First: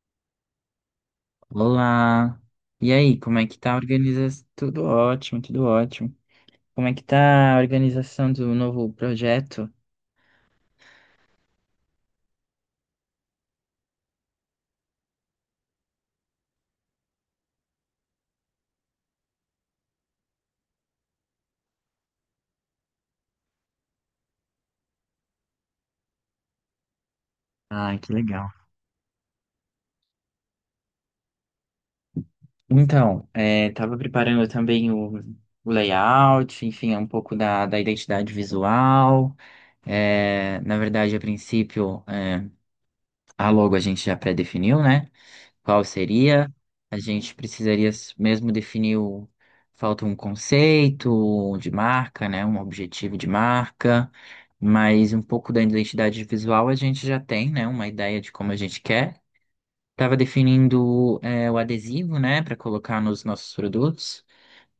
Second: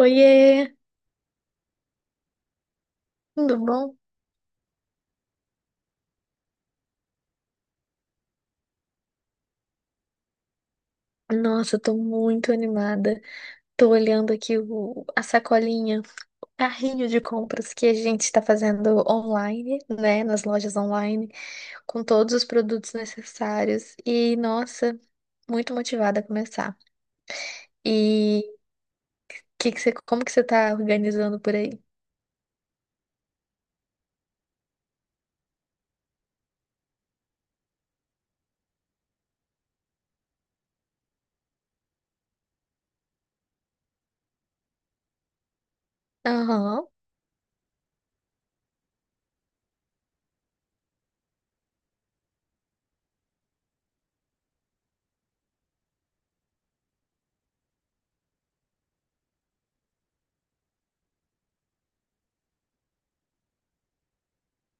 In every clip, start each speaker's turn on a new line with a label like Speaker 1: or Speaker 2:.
Speaker 1: Oiê,
Speaker 2: Olá! E aí, como é
Speaker 1: tudo
Speaker 2: que tá a
Speaker 1: bom?
Speaker 2: organização? Tudo ótimo, tudo ótimo. Como é que tá a organização do novo projeto?
Speaker 1: Nossa, eu tô muito animada. Tô olhando aqui a sacolinha, carrinho de compras que a gente tá fazendo online, né? Nas lojas online, com todos os produtos necessários. E, nossa, muito motivada a começar.
Speaker 2: Ah, que
Speaker 1: E
Speaker 2: legal.
Speaker 1: como que você tá organizando por aí?
Speaker 2: Então, é, tava preparando também o layout, enfim, um pouco da identidade visual. É, na verdade, a princípio, a logo a gente já pré-definiu, né? Qual seria?
Speaker 1: Aham.
Speaker 2: A gente precisaria mesmo definir o. Falta um conceito de marca, né? Um objetivo de marca, mas um pouco da identidade visual a gente já tem, né? Uma ideia de como a gente quer. Estava definindo o adesivo, né? Para colocar nos nossos produtos,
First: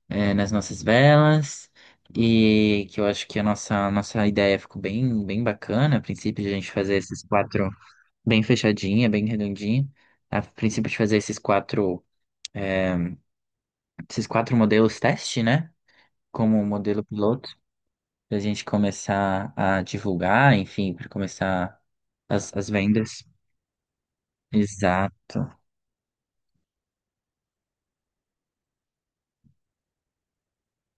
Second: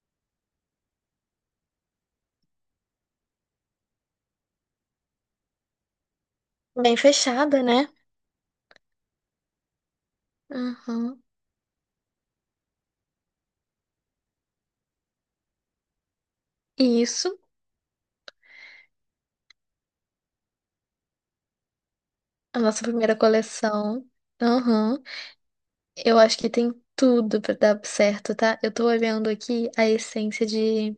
Speaker 2: nas nossas velas. E que eu acho que a nossa ideia ficou bem, bem bacana. A princípio, de a gente fazer
Speaker 1: Bem
Speaker 2: esses
Speaker 1: fechada,
Speaker 2: quatro
Speaker 1: né?
Speaker 2: bem fechadinha, bem redondinha. A princípio de fazer
Speaker 1: Aham.
Speaker 2: é, esses quatro modelos teste, né? Como modelo
Speaker 1: Isso,
Speaker 2: piloto, para a gente começar a divulgar, enfim, para começar as,
Speaker 1: a
Speaker 2: as
Speaker 1: nossa primeira
Speaker 2: vendas.
Speaker 1: coleção. Aham.
Speaker 2: Exato.
Speaker 1: Eu acho que tem tudo pra dar certo, tá? Eu tô olhando aqui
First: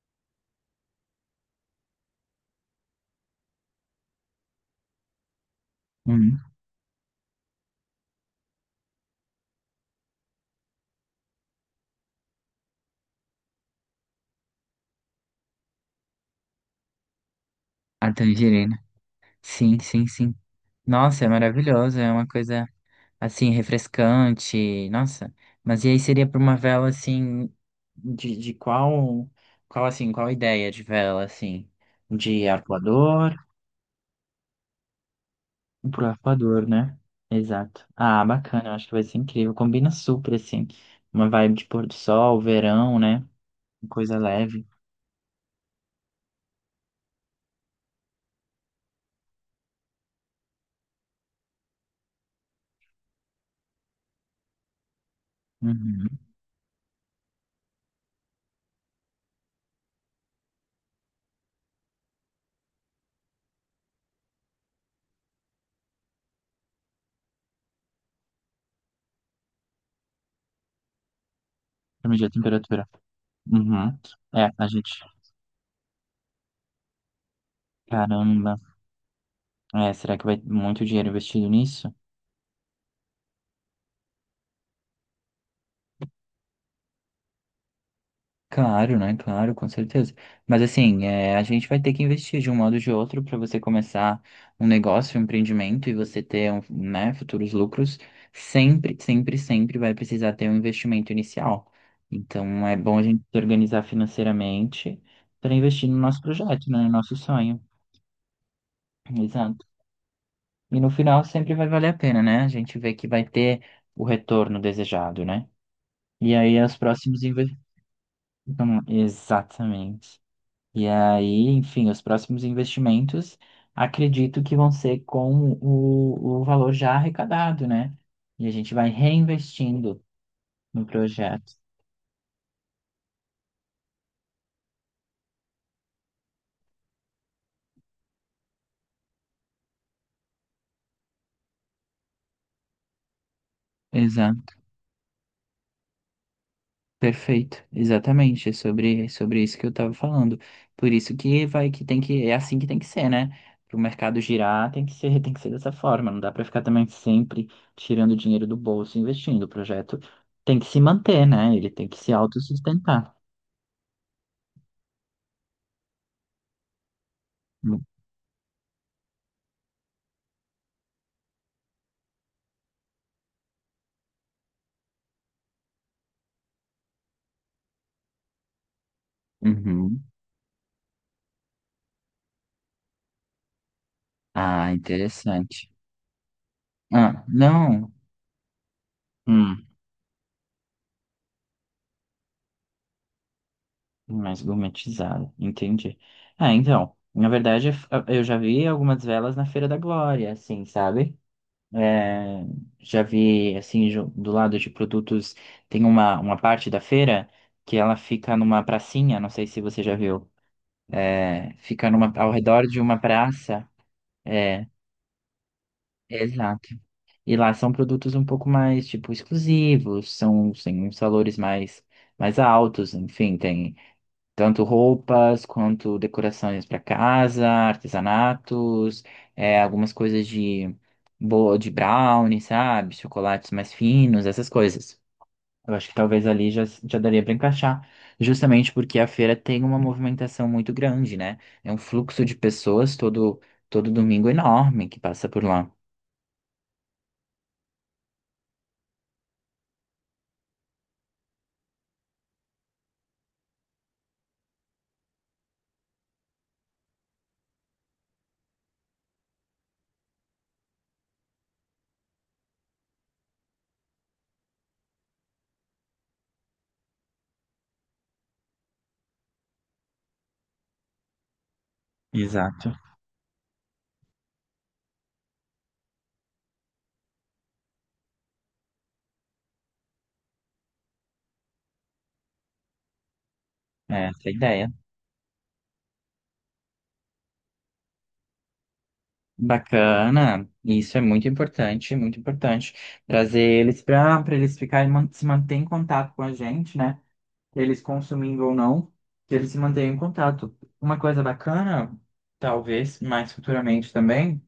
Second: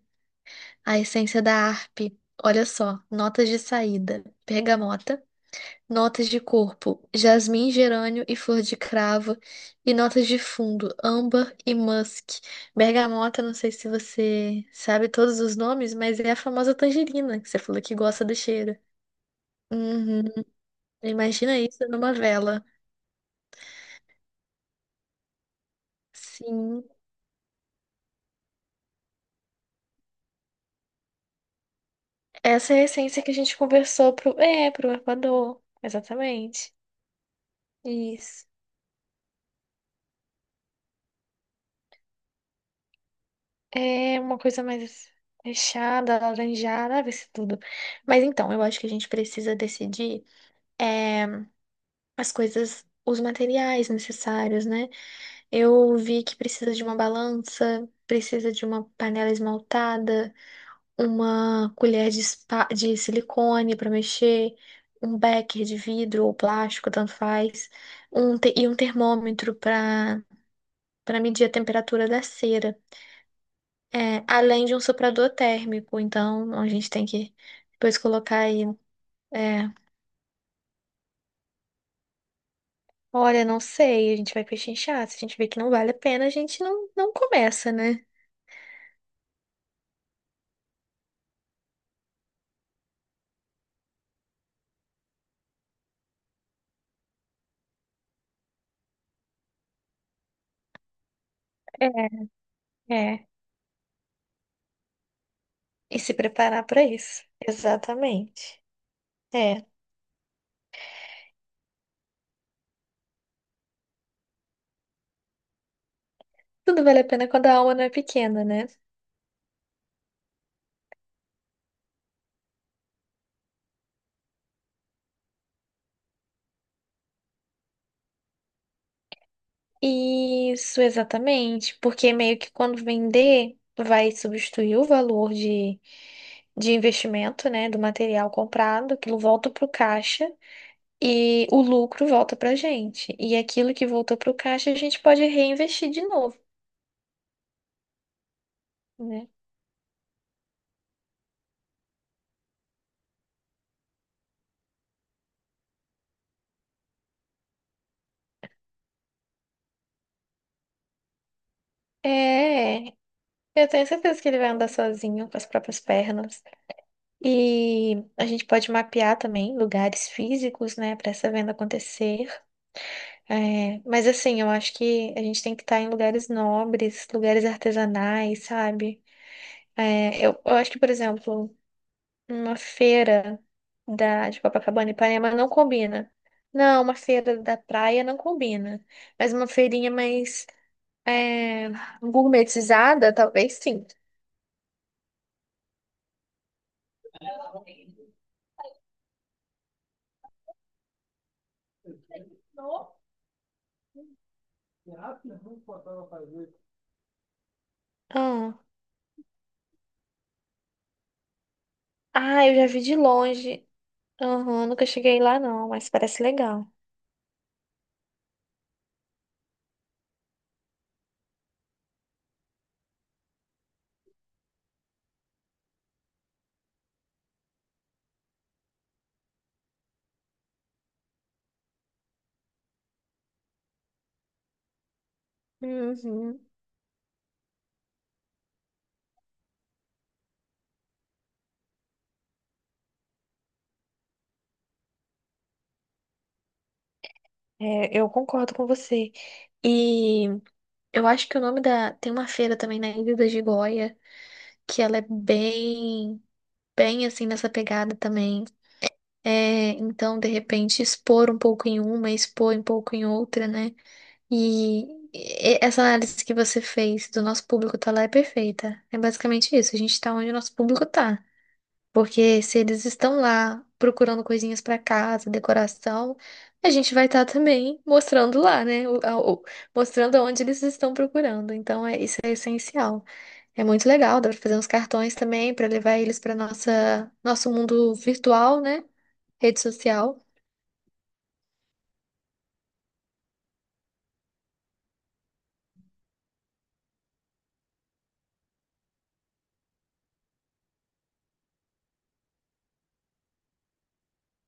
Speaker 1: a essência da harpe. Olha só, notas de saída, bergamota, notas de
Speaker 2: Uhum.
Speaker 1: corpo, jasmim, gerânio e flor de cravo, e notas de fundo, âmbar e musk. Bergamota, não sei se você sabe todos os nomes, mas é a famosa tangerina que você falou que
Speaker 2: A
Speaker 1: gosta do cheiro.
Speaker 2: tangerina. Sim, sim,
Speaker 1: Uhum.
Speaker 2: sim. Nossa, é
Speaker 1: Imagina isso
Speaker 2: maravilhoso, é
Speaker 1: numa
Speaker 2: uma
Speaker 1: vela.
Speaker 2: coisa assim, refrescante. Nossa, mas e aí seria para uma
Speaker 1: Sim.
Speaker 2: vela assim, de qual assim, qual ideia de vela assim? De
Speaker 1: Essa é a essência que a
Speaker 2: arpoador?
Speaker 1: gente conversou pro Equador.
Speaker 2: Pro Arpoador,
Speaker 1: Exatamente.
Speaker 2: né? Exato. Ah,
Speaker 1: Isso.
Speaker 2: bacana, eu acho que vai ser incrível. Combina super, assim. Uma vibe de pôr do sol, verão, né? Coisa
Speaker 1: É uma coisa
Speaker 2: leve.
Speaker 1: mais fechada, alaranjada, ah, vai ser tudo. Mas então, eu acho que a gente precisa decidir é, as coisas, os materiais necessários, né? Eu
Speaker 2: Uhum.
Speaker 1: vi que precisa de uma balança, precisa de uma panela esmaltada. Uma colher de silicone para mexer, um becker de vidro ou plástico, tanto faz, e um termômetro para medir a temperatura
Speaker 2: Pra
Speaker 1: da
Speaker 2: medir a
Speaker 1: cera.
Speaker 2: temperatura. Uhum.
Speaker 1: É,
Speaker 2: É,
Speaker 1: além
Speaker 2: a
Speaker 1: de um
Speaker 2: gente.
Speaker 1: soprador térmico. Então, a gente tem que depois colocar
Speaker 2: Caramba.
Speaker 1: aí. é,
Speaker 2: É, será que vai muito dinheiro investido nisso?
Speaker 1: Olha, não sei, a gente vai pechinchar. Se a gente vê que não vale a pena, a gente não, não começa, né?
Speaker 2: Claro, né? Claro, com certeza. Mas assim, é, a gente vai ter que investir de um modo ou de outro para você começar um negócio, um empreendimento e você ter, né, futuros lucros. Sempre, sempre, sempre vai precisar ter um investimento inicial. Então é
Speaker 1: É,
Speaker 2: bom a gente
Speaker 1: é.
Speaker 2: se organizar financeiramente para investir
Speaker 1: E
Speaker 2: no
Speaker 1: se
Speaker 2: nosso
Speaker 1: preparar
Speaker 2: projeto, né,
Speaker 1: para
Speaker 2: no nosso
Speaker 1: isso.
Speaker 2: sonho.
Speaker 1: Exatamente. É.
Speaker 2: Exato. E no final sempre vai valer a pena, né? A gente vê que vai ter o retorno desejado, né? E aí os
Speaker 1: Tudo vale a
Speaker 2: próximos
Speaker 1: pena quando a
Speaker 2: investimentos.
Speaker 1: alma não é pequena, né?
Speaker 2: Exatamente. E aí, enfim, os próximos investimentos acredito que vão ser com o valor já arrecadado, né? E a gente vai reinvestindo
Speaker 1: Isso,
Speaker 2: no projeto.
Speaker 1: exatamente, porque meio que quando vender, vai substituir o valor de investimento, né, do material comprado, aquilo volta para o caixa e o lucro volta para a gente. E aquilo que voltou para o
Speaker 2: Exato.
Speaker 1: caixa, a gente pode reinvestir de novo,
Speaker 2: Perfeito, exatamente, é sobre, é
Speaker 1: né?
Speaker 2: sobre isso que eu estava falando. Por isso que vai que tem que é assim que tem que ser, né? Para o mercado girar, tem que ser, tem que ser dessa forma. Não dá para ficar também sempre tirando dinheiro do bolso e investindo. O projeto tem que se manter, né? Ele tem que se
Speaker 1: É,
Speaker 2: autossustentar.
Speaker 1: eu tenho certeza que ele vai andar sozinho com as próprias pernas. E a gente pode mapear também lugares físicos, né, para essa venda acontecer. É, mas assim, eu acho que a gente tem que estar em lugares nobres, lugares artesanais, sabe?
Speaker 2: Uhum.
Speaker 1: É, eu acho que, por exemplo, uma feira de
Speaker 2: Ah,
Speaker 1: Copacabana e Ipanema não
Speaker 2: interessante.
Speaker 1: combina. Não, uma
Speaker 2: Ah,
Speaker 1: feira da
Speaker 2: não.
Speaker 1: praia não combina. Mas uma
Speaker 2: Hum,
Speaker 1: feirinha mais é, gourmetizada, talvez sim.
Speaker 2: Mais gourmetizado. Entendi. Ah, então, na verdade, eu já vi algumas velas na Feira da Glória, assim, sabe? É, já vi, assim, do lado de produtos, tem uma parte da feira que ela fica
Speaker 1: Ah,
Speaker 2: numa pracinha, não sei se você já viu. É, fica ao
Speaker 1: ah, eu
Speaker 2: redor
Speaker 1: já
Speaker 2: de
Speaker 1: vi de
Speaker 2: uma
Speaker 1: longe.
Speaker 2: praça.
Speaker 1: Aham,
Speaker 2: É,
Speaker 1: nunca cheguei lá não, mas parece legal.
Speaker 2: exato. E lá são produtos um pouco mais, tipo, exclusivos, tem uns valores mais altos, enfim, tem tanto roupas quanto decorações para casa, artesanatos, é, algumas coisas de brownie, sabe? Chocolates mais finos, essas coisas. Eu acho que talvez
Speaker 1: Uhum.
Speaker 2: ali já daria para encaixar, justamente porque a feira tem uma movimentação muito grande, né? É um fluxo de pessoas todo domingo enorme que passa por lá.
Speaker 1: É, eu concordo com você. E eu acho que o nome da. Tem uma feira também na Ilha da Gigoia, que ela é bem, bem assim nessa pegada também. É, então, de repente, expor um pouco em uma, expor um pouco em outra, né? E essa análise que você fez do nosso público tá lá é perfeita. É basicamente isso, a gente tá onde o nosso público tá. Porque se
Speaker 2: Exato.
Speaker 1: eles estão lá procurando coisinhas para casa, decoração, a gente vai estar também mostrando lá, né? Mostrando onde eles estão procurando. Então, isso é essencial. É muito
Speaker 2: É,
Speaker 1: legal, dá
Speaker 2: essa é a
Speaker 1: para fazer uns
Speaker 2: ideia.
Speaker 1: cartões também para levar eles para nossa nosso mundo virtual, né? Rede social.
Speaker 2: Bacana, isso é muito importante, muito importante. Trazer eles para eles ficarem se manter em contato com a gente, né? Eles consumindo ou não, que eles se mantenham em contato. Uma coisa bacana, talvez mais futuramente também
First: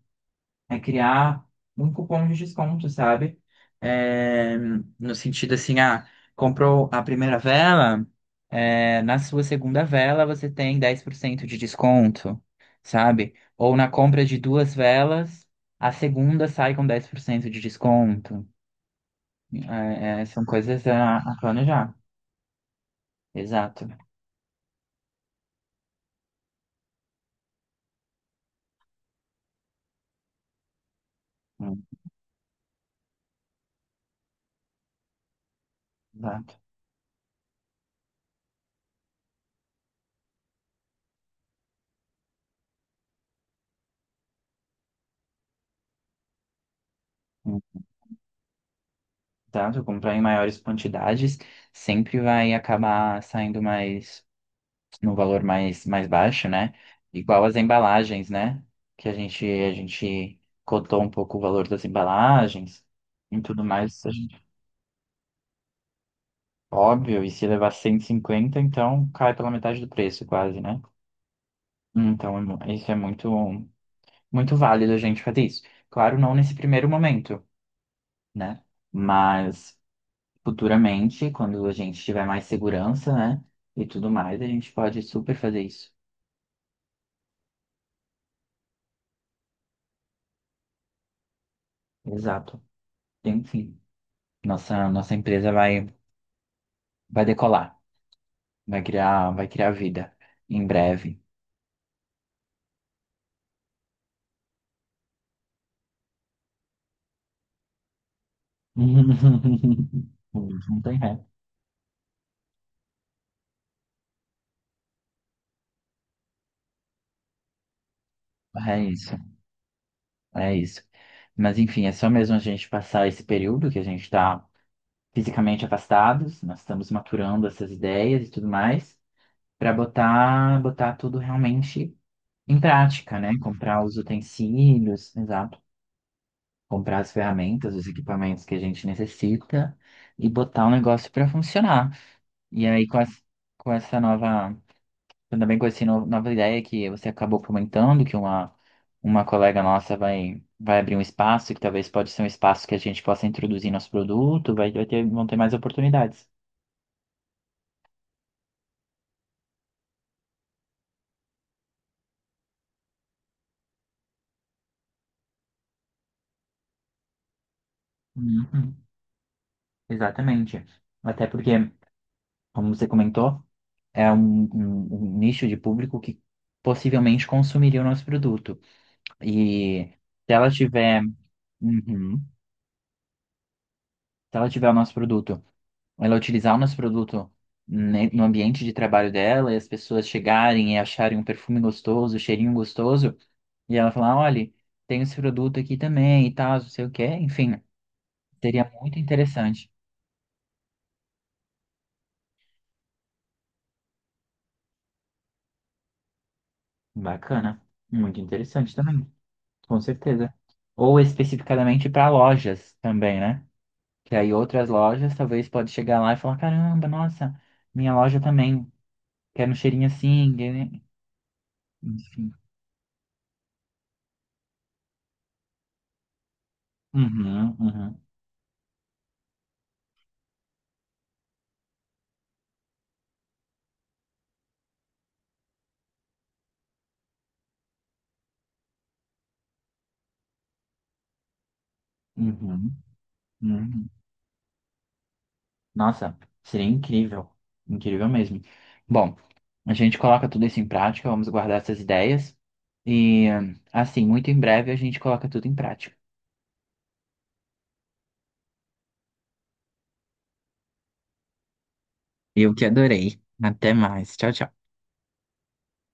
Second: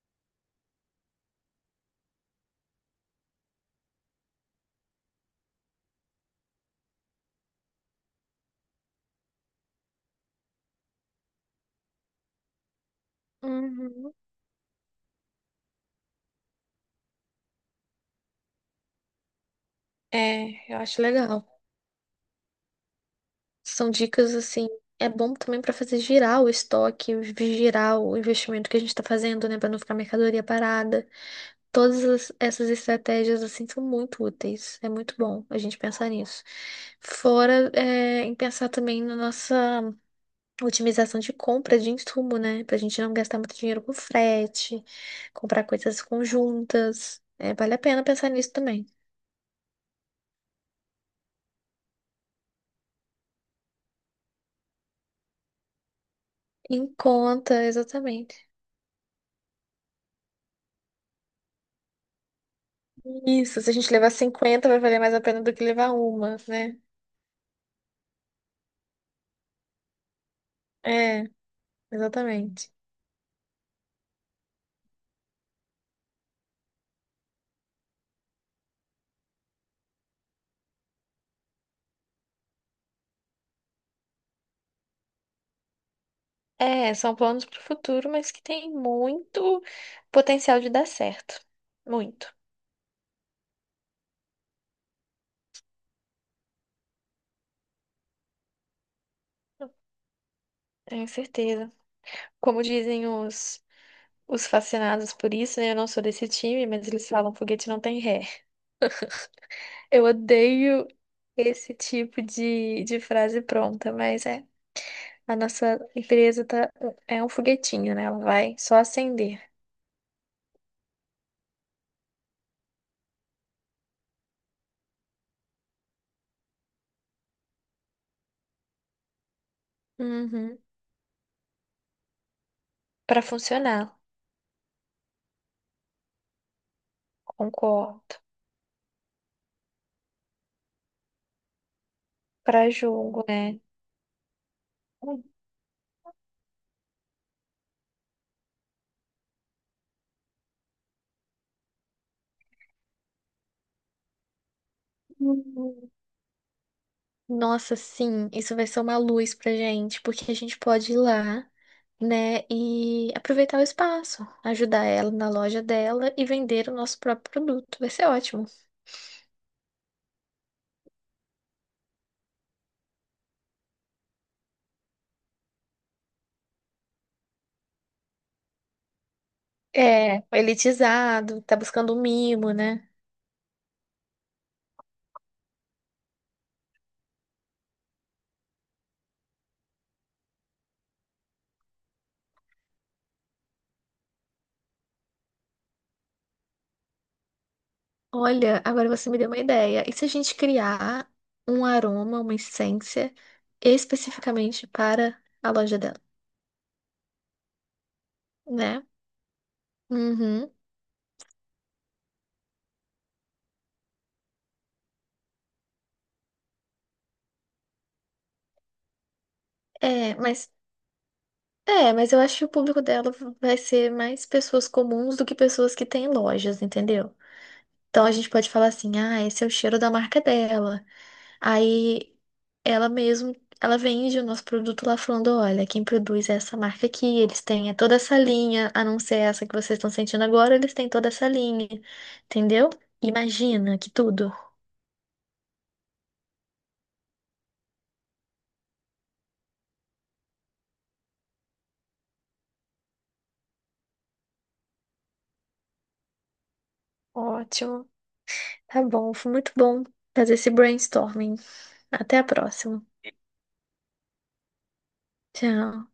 Speaker 2: é criar um cupom de desconto, sabe? É, no sentido assim, ah, comprou a primeira vela, na sua segunda vela você tem 10% de desconto, sabe? Ou na
Speaker 1: Uhum.
Speaker 2: compra de duas velas, a segunda sai com 10% de desconto. É, são
Speaker 1: É, eu
Speaker 2: coisas
Speaker 1: acho
Speaker 2: a
Speaker 1: legal.
Speaker 2: planejar. Exato.
Speaker 1: São dicas assim. É bom também para fazer girar o estoque, girar o investimento que a gente está fazendo, né? Para não ficar mercadoria parada.
Speaker 2: Hum,
Speaker 1: Todas essas estratégias assim são muito úteis. É muito bom a gente pensar nisso.
Speaker 2: Exato.
Speaker 1: Fora em pensar também na nossa otimização de compra de insumo, né? Pra gente não gastar muito dinheiro com frete, comprar coisas conjuntas. É,
Speaker 2: Hum,
Speaker 1: vale a pena pensar nisso também.
Speaker 2: Exato. Comprar em maiores quantidades sempre vai acabar saindo mais num valor mais baixo, né?
Speaker 1: Em
Speaker 2: Igual as
Speaker 1: conta,
Speaker 2: embalagens,
Speaker 1: exatamente.
Speaker 2: né? Que a gente cotou um pouco o valor das embalagens e
Speaker 1: Isso,
Speaker 2: tudo
Speaker 1: se a gente
Speaker 2: mais.
Speaker 1: levar 50 vai valer mais a pena do que levar uma, né?
Speaker 2: Óbvio, e se levar 150, então cai pela metade do preço, quase, né?
Speaker 1: É,
Speaker 2: Então,
Speaker 1: exatamente.
Speaker 2: isso é muito, muito válido a gente fazer isso. Claro, não nesse primeiro momento, né? Mas futuramente, quando a gente tiver mais segurança, né? E tudo mais, a gente pode super fazer isso.
Speaker 1: É, são planos para o futuro, mas que tem muito potencial de dar certo. Muito,
Speaker 2: Exato. Enfim, nossa, nossa empresa vai decolar, vai criar vida em
Speaker 1: tenho
Speaker 2: breve.
Speaker 1: certeza. Como dizem os fascinados por isso, né? Eu não sou desse time, mas eles falam foguete não tem ré. Eu
Speaker 2: Não
Speaker 1: odeio
Speaker 2: tem ré.
Speaker 1: esse tipo de frase pronta, mas é. A nossa empresa tá, é um foguetinho, né? Ela vai só
Speaker 2: É isso,
Speaker 1: acender.
Speaker 2: é isso. Mas enfim, é só mesmo a gente passar esse período que a gente está fisicamente afastados, nós estamos maturando essas ideias e tudo mais, para
Speaker 1: Uhum.
Speaker 2: botar tudo realmente em prática,
Speaker 1: Para
Speaker 2: né? Comprar
Speaker 1: funcionar,
Speaker 2: os utensílios, exato, comprar as ferramentas, os
Speaker 1: concordo.
Speaker 2: equipamentos que a gente necessita e botar o negócio para funcionar. E
Speaker 1: Para
Speaker 2: aí com,
Speaker 1: julgo, né?
Speaker 2: com essa nova. Eu também conheci nova ideia que você acabou comentando, que uma, colega nossa vai abrir um espaço, que talvez pode ser um espaço que a gente possa introduzir nosso produto, vão ter mais oportunidades.
Speaker 1: Nossa, sim, isso vai ser uma luz pra gente, porque a gente pode ir lá, né, e aproveitar o espaço, ajudar ela na loja dela e vender o nosso próprio produto. Vai ser ótimo.
Speaker 2: Uhum, exatamente. Até porque, como você comentou, é um, um nicho de público que possivelmente consumiria o nosso produto. E
Speaker 1: É,
Speaker 2: se ela tiver.
Speaker 1: elitizado, tá buscando um
Speaker 2: Uhum.
Speaker 1: mimo, né?
Speaker 2: Se ela tiver o nosso produto, ela utilizar o nosso produto no ambiente de trabalho dela e as pessoas chegarem e acharem um perfume gostoso, um cheirinho gostoso, e ela falar, olha, tem esse produto aqui também e tal, não sei o quê, enfim,
Speaker 1: Olha,
Speaker 2: seria
Speaker 1: agora
Speaker 2: muito
Speaker 1: você me deu uma
Speaker 2: interessante.
Speaker 1: ideia. E se a gente criar um aroma, uma essência especificamente para a loja dela,
Speaker 2: Bacana, muito interessante
Speaker 1: né?
Speaker 2: também, com certeza.
Speaker 1: Uhum.
Speaker 2: Ou especificadamente para lojas também, né? Que aí outras lojas talvez pode chegar lá e falar, caramba, nossa, minha loja também quer um cheirinho
Speaker 1: É,
Speaker 2: assim,
Speaker 1: mas
Speaker 2: né?
Speaker 1: É, mas eu
Speaker 2: Enfim.
Speaker 1: acho que o público dela vai ser mais pessoas comuns do que pessoas que têm lojas, entendeu?
Speaker 2: Uhum, uhum.
Speaker 1: Então a gente pode falar assim, ah, esse é o cheiro da marca dela. Aí ela mesmo, ela vende o nosso produto lá falando, olha, quem produz é essa marca aqui, eles têm é toda essa linha, a não ser essa que vocês estão sentindo agora, eles têm toda essa linha, entendeu?
Speaker 2: Uhum,
Speaker 1: Imagina que
Speaker 2: uhum.
Speaker 1: tudo.
Speaker 2: Nossa, seria incrível. Incrível mesmo. Bom, a gente coloca tudo isso em prática, vamos guardar essas ideias. E, assim, muito em breve a gente coloca tudo em prática.
Speaker 1: Ótimo. Tá bom, foi muito bom fazer esse brainstorming. Até a
Speaker 2: Eu que
Speaker 1: próxima.
Speaker 2: adorei. Até mais. Tchau, tchau.
Speaker 1: Tchau.